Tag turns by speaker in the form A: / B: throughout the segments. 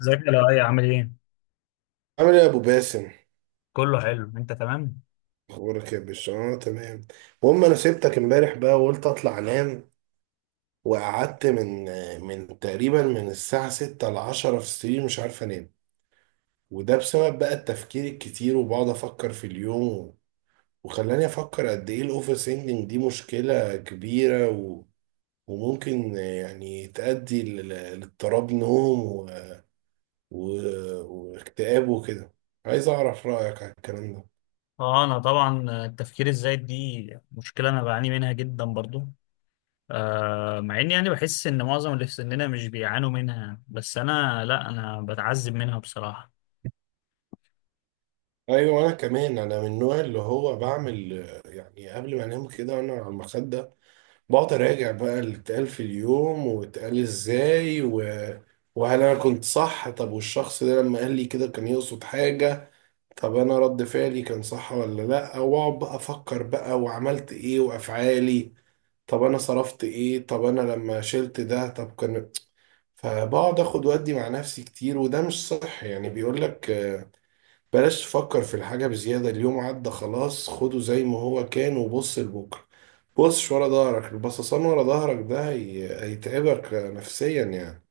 A: ازيك يا لؤي، عامل ايه؟
B: عامل ايه يا ابو باسم؟
A: كله حلو، انت تمام؟
B: اخبارك يا باشا؟ اه، تمام. المهم، انا سبتك امبارح بقى وقلت اطلع انام. وقعدت من تقريبا من الساعه 6 ل 10 في السرير مش عارف انام. وده بسبب بقى التفكير الكتير، وبقعد افكر في اليوم. وخلاني افكر قد ايه الاوفر سينجنج دي مشكله كبيره، وممكن يعني لاضطراب نوم، و... واكتئاب وكده. عايز اعرف رايك على الكلام ده.
A: اه انا طبعا التفكير الزايد دي مشكله، انا بعاني منها جدا برضو. مع اني يعني بحس ان معظم اللي في سننا مش بيعانوا منها، بس انا لا، انا بتعذب منها بصراحه.
B: ايوه، انا كمان انا من النوع اللي هو بعمل يعني قبل ما انام كده انا على المخده بقعد اراجع بقى اللي اتقال في اليوم واتقال ازاي، وهل انا كنت صح؟ طب والشخص ده لما قال لي كده كان يقصد حاجه؟ طب انا رد فعلي كان صح ولا لا؟ واقعد بقى افكر بقى، وعملت ايه وافعالي؟ طب انا صرفت ايه؟ طب انا لما شلت ده؟ طب كان، فبقعد اخد ودي مع نفسي كتير. وده مش صح، يعني بيقول لك بلاش تفكر في الحاجة بزيادة، اليوم عدى خلاص، خده زي ما هو كان وبص لبكرة. بصش ورا ظهرك، البصصان ورا ظهرك ده هيتعبك نفسيا يعني.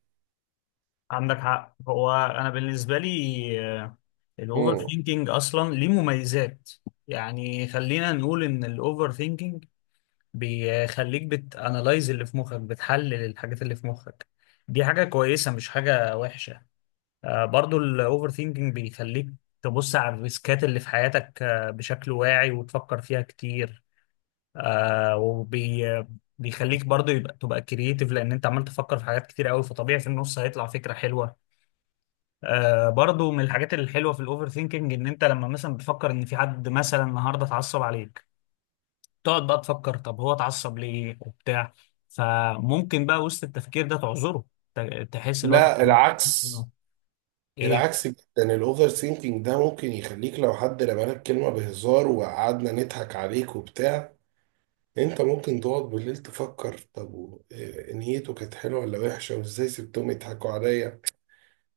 A: عندك حق، هو انا بالنسبه لي الاوفر
B: امم
A: ثينكينج اصلا ليه مميزات. يعني خلينا نقول ان الاوفر ثينكينج بيخليك بتانالايز اللي في مخك، بتحلل الحاجات اللي في مخك. دي حاجه كويسه، مش حاجه وحشه. برضو الاوفر ثينكينج بيخليك تبص على الريسكات اللي في حياتك بشكل واعي وتفكر فيها كتير. آه، وبي بيخليك برضو يبقى تبقى كرييتيف، لان انت عمال تفكر في حاجات كتير قوي، فطبيعي في النص هيطلع فكرة حلوة. برضو من الحاجات الحلوة في الاوفر ثينكينج ان انت لما مثلا بتفكر ان في حد مثلا النهارده اتعصب عليك، تقعد بقى تفكر طب هو اتعصب ليه وبتاع، فممكن بقى وسط التفكير ده تعذره. تحس اللي هو
B: لا، العكس.
A: ايه.
B: العكس جدا. الاوفر ثينكينج ده ممكن يخليك لو حد رمالك كلمة بهزار وقعدنا نضحك عليك وبتاع، انت ممكن تقعد بالليل تفكر، إيه نيته؟ كانت حلوة ولا وحشة؟ وازاي سبتهم يضحكوا عليا؟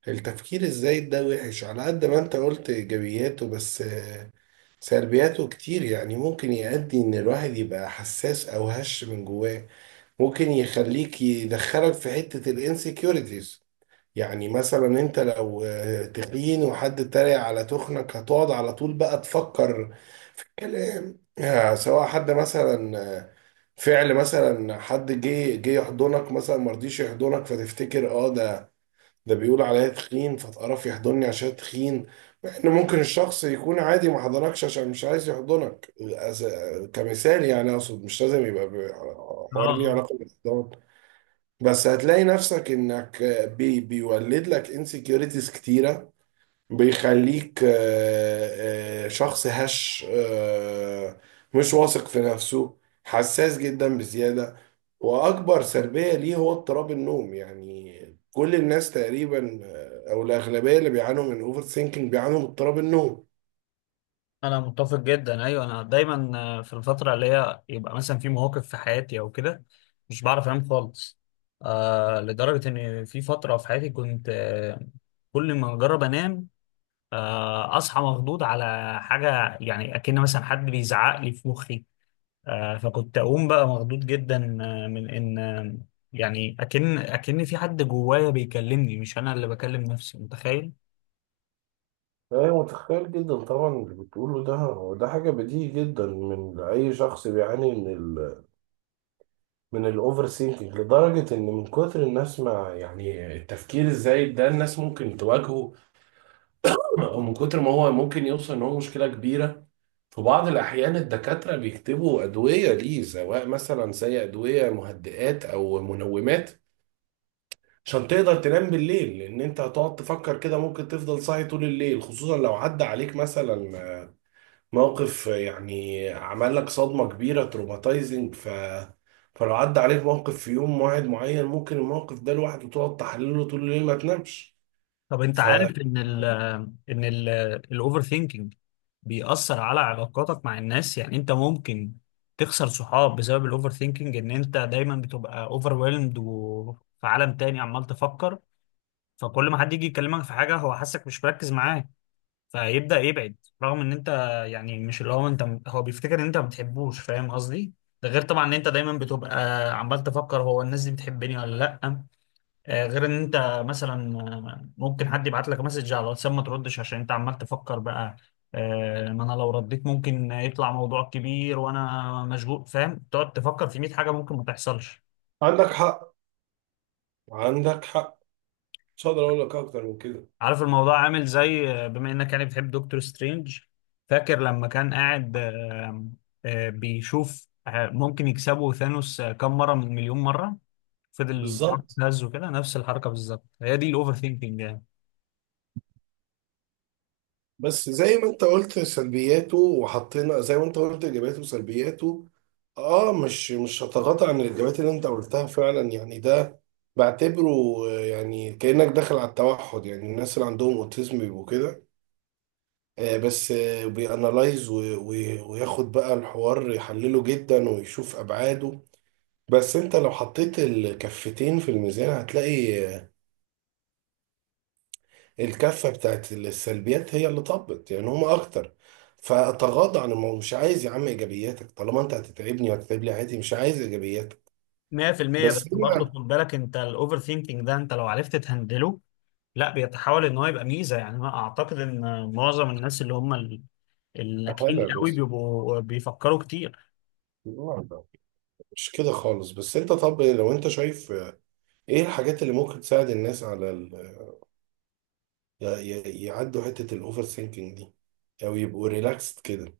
B: التفكير الزايد ده وحش. على قد ما انت قلت ايجابياته، بس سلبياته كتير. يعني ممكن يؤدي ان الواحد يبقى حساس او هش من جواه. ممكن يخليك يدخلك في حتة الانسكيورتيز. يعني مثلا انت لو تخين وحد اتريق على تخنك هتقعد على طول بقى تفكر في الكلام. سواء حد مثلا فعل مثلا، حد جه يحضنك مثلا مرضيش يحضنك، فتفتكر اه، ده بيقول عليا تخين فتقرف يحضني عشان تخين. مع ان ممكن الشخص يكون عادي ما حضنكش عشان مش عايز يحضنك. كمثال يعني، اقصد مش لازم يبقى
A: اه
B: حوار ليه
A: آه.
B: علاقة بالاحضان. بس هتلاقي نفسك انك بيولد لك انسكيورتيز كتيرة، بيخليك شخص هش، مش واثق في نفسه، حساس جدا بزيادة. وأكبر سلبية ليه هو اضطراب النوم. يعني كل الناس تقريبا، أو الأغلبية اللي بيعانوا من أوفر ثينكينج بيعانوا من اضطراب النوم.
A: انا متفق جدا، ايوه انا دايما في الفتره اللي هي يبقى مثلا في مواقف في حياتي او كده مش بعرف انام خالص. لدرجه ان في فتره في حياتي كنت، كل ما اجرب انام اصحى مخضوض على حاجه، يعني اكن مثلا حد بيزعق لي في مخي. فكنت اقوم بقى مخضوض جدا آه، من ان آه، يعني اكن في حد جوايا بيكلمني، مش انا اللي بكلم نفسي، متخيل.
B: أيوة، متخيل جدا طبعا. اللي بتقوله ده هو ده حاجة بديهي جدا من أي شخص بيعاني من من الأوفر سينكينج. لدرجة إن من كتر الناس ما يعني التفكير الزايد ده الناس ممكن تواجهه، من كتر ما هو ممكن يوصل ان هو مشكله كبيره. في بعض الاحيان الدكاتره بيكتبوا ادويه ليه، سواء مثلا زي ادويه مهدئات او منومات، عشان تقدر تنام بالليل، لان انت هتقعد تفكر كده ممكن تفضل صاحي طول الليل. خصوصا لو عدى عليك مثلا موقف يعني عمل لك صدمه كبيره تروماتايزنج، فلو عدى عليك موقف في يوم واحد معين، ممكن الموقف ده لوحده تقعد تحلله طول الليل ما تنامش.
A: طب انت
B: ف
A: عارف ان ال ان ال الاوفر ثينكينج بيأثر على علاقاتك مع الناس. يعني انت ممكن تخسر صحاب بسبب الاوفر ثينكينج، ان انت دايما بتبقى اوفرويلمد وفي عالم تاني عمال تفكر. فكل ما حد يجي يكلمك في حاجة هو حاسك مش مركز معاه، فيبدأ يبعد، رغم ان انت يعني مش اللي هو انت، هو بيفتكر ان انت ما بتحبوش، فاهم قصدي. ده غير طبعا ان انت دايما بتبقى عمال تفكر هو الناس دي بتحبني ولا لا. غير ان انت مثلا، ممكن حد يبعت لك مسج على الواتساب ما تردش عشان انت عمال تفكر بقى. ما انا لو رديت ممكن يطلع موضوع كبير وانا مشغول، فاهم، تقعد تفكر في 100 حاجه ممكن ما تحصلش.
B: عندك حق. عندك حق. مش هقدر اقول لك اكتر من كده.
A: عارف الموضوع عامل زي، بما انك يعني بتحب دكتور سترينج، فاكر لما كان قاعد بيشوف ممكن يكسبوا ثانوس كم مره من مليون مره، فضل
B: بالظبط.
A: يهز وكده. نفس الحركه بالظبط، هي دي الاوفر ثينكينج.
B: بس زي ما انت قلت سلبياته وحطينا زي ما انت قلت ايجابياته وسلبياته، اه، مش مش هتغاضى عن الايجابيات اللي انت قلتها فعلا. يعني ده بعتبره يعني كانك داخل على التوحد. يعني الناس اللي عندهم اوتيزم بيبقوا كده، آه، بس آه بيانالايز وياخد بقى الحوار يحلله جدا ويشوف ابعاده. بس انت لو حطيت الكفتين في الميزان هتلاقي الكفة بتاعت السلبيات هي اللي طبت، يعني هما أكتر. فأتغاضى عن الموضوع، مش عايز يا عم إيجابياتك. طالما أنت هتتعبني وهتتعب لي، عادي، مش عايز إيجابياتك.
A: 100%. بس
B: بس
A: برضه
B: هي
A: خد بالك انت الاوفر ثينكينج ده انت لو عرفت تهندله، لا بيتحول ان هو يبقى ميزة. يعني انا اعتقد ان معظم الناس اللي هم الناجحين
B: حالة،
A: قوي
B: بس
A: بيبقوا بيفكروا كتير.
B: لا. لا، مش كده خالص. بس أنت طب لو أنت شايف إيه الحاجات اللي ممكن تساعد الناس على يعدوا حتة الأوفر ثينكينج دي، أو يبقوا ريلاكسد كده؟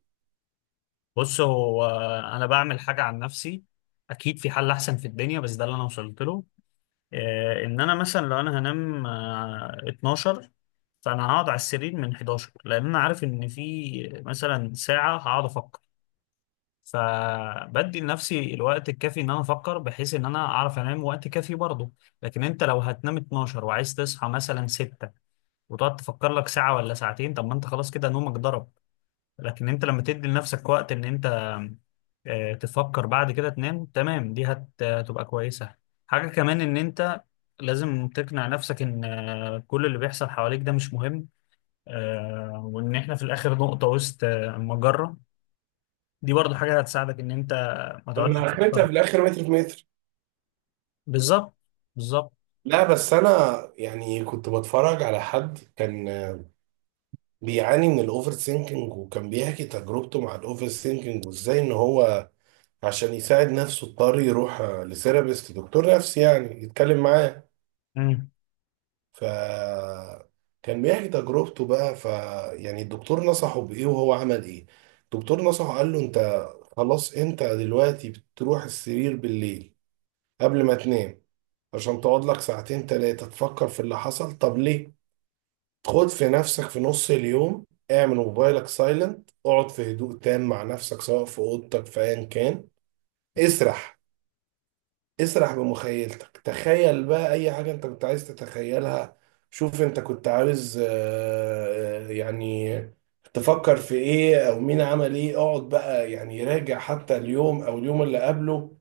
A: بص هو انا بعمل حاجة عن نفسي، اكيد في حل احسن في الدنيا بس ده اللي انا وصلت له. اه، ان انا مثلا لو انا هنام 12، فانا هقعد على السرير من 11، لان انا عارف ان في مثلا ساعة هقعد افكر. فبدي لنفسي الوقت الكافي ان انا افكر، بحيث ان انا اعرف انام وقت كافي برضه. لكن انت لو هتنام 12 وعايز تصحى مثلا 6، وتقعد تفكر لك ساعة ولا ساعتين، طب ما انت خلاص كده نومك ضرب. لكن انت لما تدي لنفسك وقت ان انت تفكر بعد كده تنام تمام، دي هتبقى كويسة. حاجة كمان ان انت لازم تقنع نفسك ان كل اللي بيحصل حواليك ده مش مهم. وان احنا في الاخر نقطة وسط مجرة. دي برضو حاجة هتساعدك إن أنت ما تقعدش
B: أنا
A: تفكر.
B: آخرتها في الآخر متر في متر.
A: بالظبط، بالظبط.
B: لا بس أنا يعني كنت بتفرج على حد كان بيعاني من الاوفر ثينكينج، وكان بيحكي تجربته مع الاوفر ثينكينج، وازاي ان هو عشان يساعد نفسه اضطر يروح لثيرابيست، دكتور نفسي يعني يتكلم معاه.
A: مم.
B: ف كان بيحكي تجربته بقى، يعني الدكتور نصحه بايه وهو عمل ايه. الدكتور نصحه قال له، انت خلاص انت دلوقتي بتروح السرير بالليل قبل ما تنام عشان تقعد لك ساعتين تلاتة تفكر في اللي حصل، طب ليه؟ خد في نفسك في نص اليوم، اعمل موبايلك سايلنت، اقعد في هدوء تام مع نفسك سواء في اوضتك في ايا كان، اسرح. اسرح بمخيلتك، تخيل بقى اي حاجة انت كنت عايز تتخيلها. شوف انت كنت عاوز يعني تفكر في ايه، او مين عمل ايه. اقعد بقى يعني راجع حتى اليوم او اليوم اللي قبله،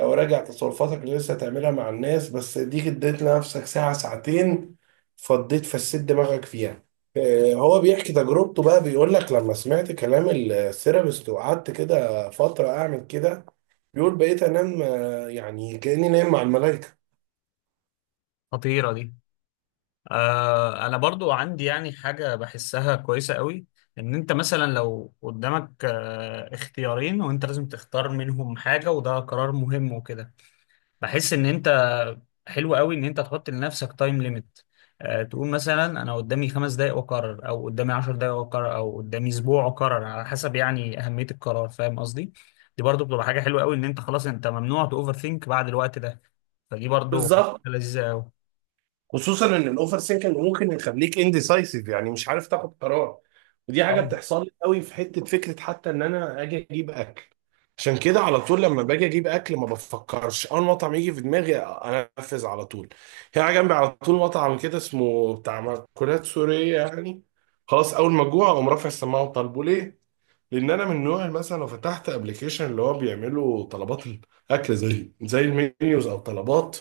B: لو راجع تصرفاتك اللي لسه هتعملها مع الناس، بس دي اديت لنفسك ساعة ساعتين فضيت فسيت دماغك فيها. هو بيحكي تجربته بقى بيقول لك، لما سمعت كلام الثيرابيست وقعدت كده فترة أعمل كده، بيقول بقيت أنام يعني كأني نايم مع الملائكة.
A: خطيرة دي. أنا برضو عندي يعني حاجة بحسها كويسة قوي، إن أنت مثلا لو قدامك اختيارين وأنت لازم تختار منهم حاجة وده قرار مهم وكده، بحس ان انت حلو قوي ان انت تحط لنفسك تايم ليميت. تقول مثلا انا قدامي 5 دقايق واقرر، او قدامي 10 دقايق واقرر، او قدامي اسبوع واقرر، على حسب يعني اهمية القرار، فاهم قصدي. دي برضو بتبقى حاجة حلوة قوي، ان انت خلاص انت ممنوع تأوفر ثينك بعد الوقت ده. فدي برضو
B: بالظبط.
A: حاجة لذيذة قوي.
B: خصوصا ان الاوفر سينكينج ممكن يخليك انديسايسيف، يعني مش عارف تاخد قرار. ودي حاجه
A: طبعا.
B: بتحصل لي قوي في حته فكره حتى ان انا اجي اجيب اكل. عشان كده على طول لما باجي اجيب اكل ما بفكرش، اول مطعم يجي في دماغي انفذ على طول. هنا جنبي على طول مطعم كده اسمه بتاع مأكولات سوريه يعني، خلاص اول ما جوع اقوم رافع السماعه وطالبه. ليه؟ لان انا من نوع مثلا لو فتحت ابلكيشن اللي هو بيعملوا طلبات الاكل زي المنيوز او طلبات،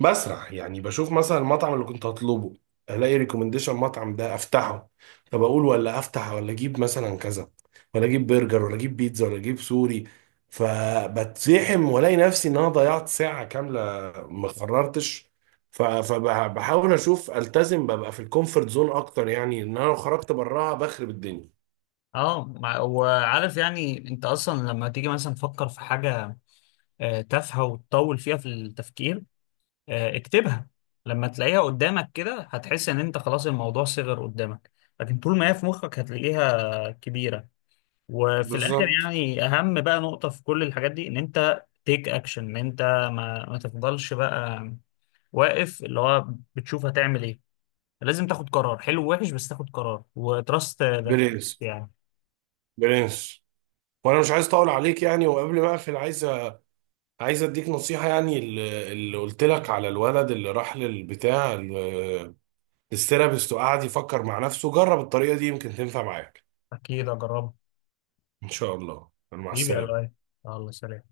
B: بسرح، يعني بشوف مثلا المطعم اللي كنت هطلبه، الاقي ريكومنديشن المطعم ده افتحه. طب اقول ولا افتح؟ ولا اجيب مثلا كذا؟ ولا اجيب برجر ولا اجيب بيتزا ولا اجيب سوري؟ فبتزحم والاقي نفسي ان انا ضيعت ساعة كاملة ما قررتش. فبحاول اشوف التزم ببقى في الكومفورت زون اكتر، يعني ان انا لو خرجت براها بخرب الدنيا.
A: وعارف يعني انت اصلا لما تيجي مثلا تفكر في حاجة تافهة وتطول فيها في التفكير، اكتبها. لما تلاقيها قدامك كده هتحس ان انت خلاص الموضوع صغر قدامك، لكن طول ما هي في مخك هتلاقيها كبيرة. وفي الاخر
B: بالظبط.
A: يعني اهم بقى نقطة في كل الحاجات دي ان انت تيك اكشن، ان انت ما تفضلش بقى واقف اللي هو بتشوف هتعمل ايه. لازم تاخد قرار حلو ووحش، بس تاخد قرار وتراست ده
B: برنس.
A: يعني.
B: برنس. وانا مش عايز اطول عليك يعني، وقبل ما اقفل عايز عايز اديك نصيحة، يعني اللي قلت لك على الولد اللي راح الثيرابيست وقعد يفكر مع نفسه، جرب الطريقة دي يمكن تنفع معاك.
A: اكيد اجربه.
B: ان شاء الله. مع
A: حبيبي يا لؤي،
B: السلامة.
A: الله سلام.